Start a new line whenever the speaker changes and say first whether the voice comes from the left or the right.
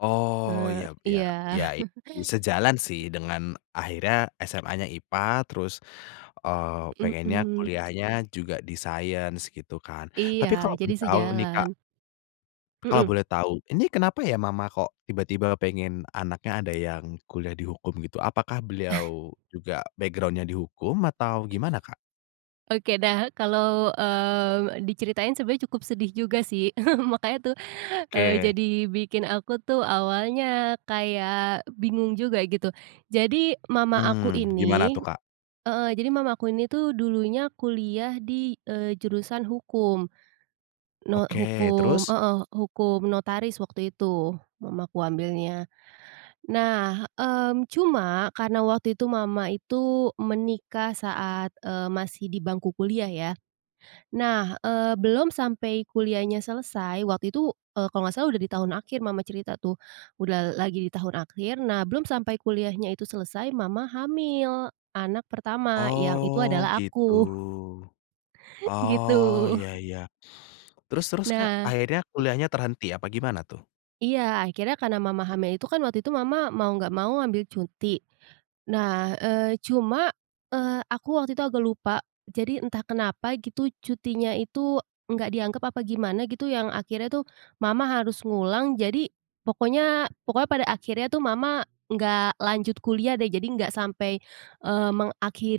left: Oh
right: Eee,
left: ya ya
right: iya.
left: ya i sejalan sih dengan akhirnya SMA-nya IPA terus, eee, pengennya
right: Mhm.
left: kuliahnya juga di science gitu kan,
right: Iya
left: tapi kalau
right: jadi
left: boleh tahu nih Kak
right: sejalan.
left: kalau
right: Mhm.
left: boleh tahu ini kenapa ya mama kok tiba-tiba pengen anaknya ada yang kuliah di hukum gitu? Apakah beliau juga background-nya di hukum atau gimana Kak?
right: Oke dah kalau, eee, diceritain sebenarnya cukup sedih juga sih, makanya tuh, eee,
left: Oke.
right: jadi bikin aku tuh awalnya kayak bingung juga gitu. Jadi mama aku
left: Hmm, gimana
right: ini,
left: tuh Kak?
right: heeh, jadi mama aku ini tuh dulunya kuliah di, eee, jurusan hukum. No
left: Oke
right: hukum,
left: terus?
right: heeh, hukum notaris waktu itu, mamaku ambilnya. Nah, mmm, cuma karena waktu itu mama itu menikah saat, eee, masih di bangku kuliah ya. Nah, eee, belum sampai kuliahnya selesai waktu itu, eee, kalau nggak salah udah di tahun akhir mama cerita tuh. Udah lagi di tahun akhir nah belum sampai kuliahnya itu selesai mama hamil anak pertama yang itu
left: Oh
right: adalah
left: gitu.
right: aku.
left: Oh
right: Gitu.
left: ya ya. Terus terus Kak
right: Nah.
left: akhirnya kuliahnya terhenti apa gimana tuh?
right: Iya akhirnya karena mama hamil itu kan waktu itu mama mau nggak mau ambil cuti. Nah, eee, cuma, eee, aku waktu itu agak lupa, jadi entah kenapa gitu cutinya itu, nggak dianggap apa gimana gitu yang akhirnya tuh, mama harus ngulang jadi, pokoknya pokoknya pada akhirnya tuh mama nggak lanjut kuliah deh jadi nggak sampai, eee,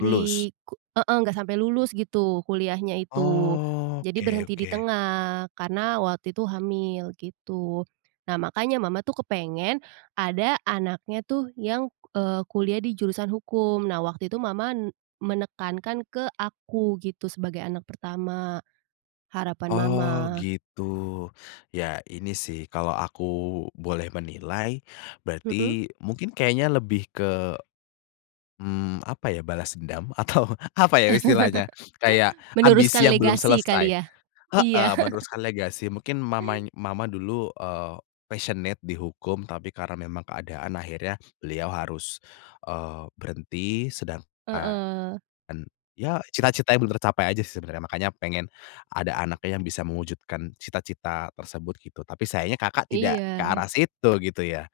left: Lulus?
right: ku heeh, enggak sampai lulus gitu kuliahnya itu.
left: Oh,
right: Jadi
left: oke
right: berhenti di
left: oke.
right: tengah karena waktu itu hamil gitu. Nah makanya mama tuh kepengen, ada anaknya tuh yang, eee, kuliah di jurusan hukum nah waktu itu mama, menekankan ke aku gitu sebagai anak pertama, harapan mama.
left: Oh gitu. Ya ini sih kalau aku boleh menilai,
right: Mhm.
left: berarti mungkin kayaknya lebih ke, mmm, apa ya, balas dendam atau apa ya istilahnya, Kayak ambisi
right: Meneruskan
left: yang belum
right: legasi
left: selesai,
right: kali ya? Iya.
left: heeh, meneruskan legasi mungkin mama mama dulu, eee, passionate di hukum tapi karena memang keadaan akhirnya beliau harus, eee, berhenti sedangkan
right: Heeh.
left: ya cita-citanya belum tercapai aja sih sebenarnya makanya pengen, ada anaknya yang bisa mewujudkan cita-cita tersebut gitu tapi sayangnya Kakak tidak ke
right: Iya.
left: arah situ gitu ya?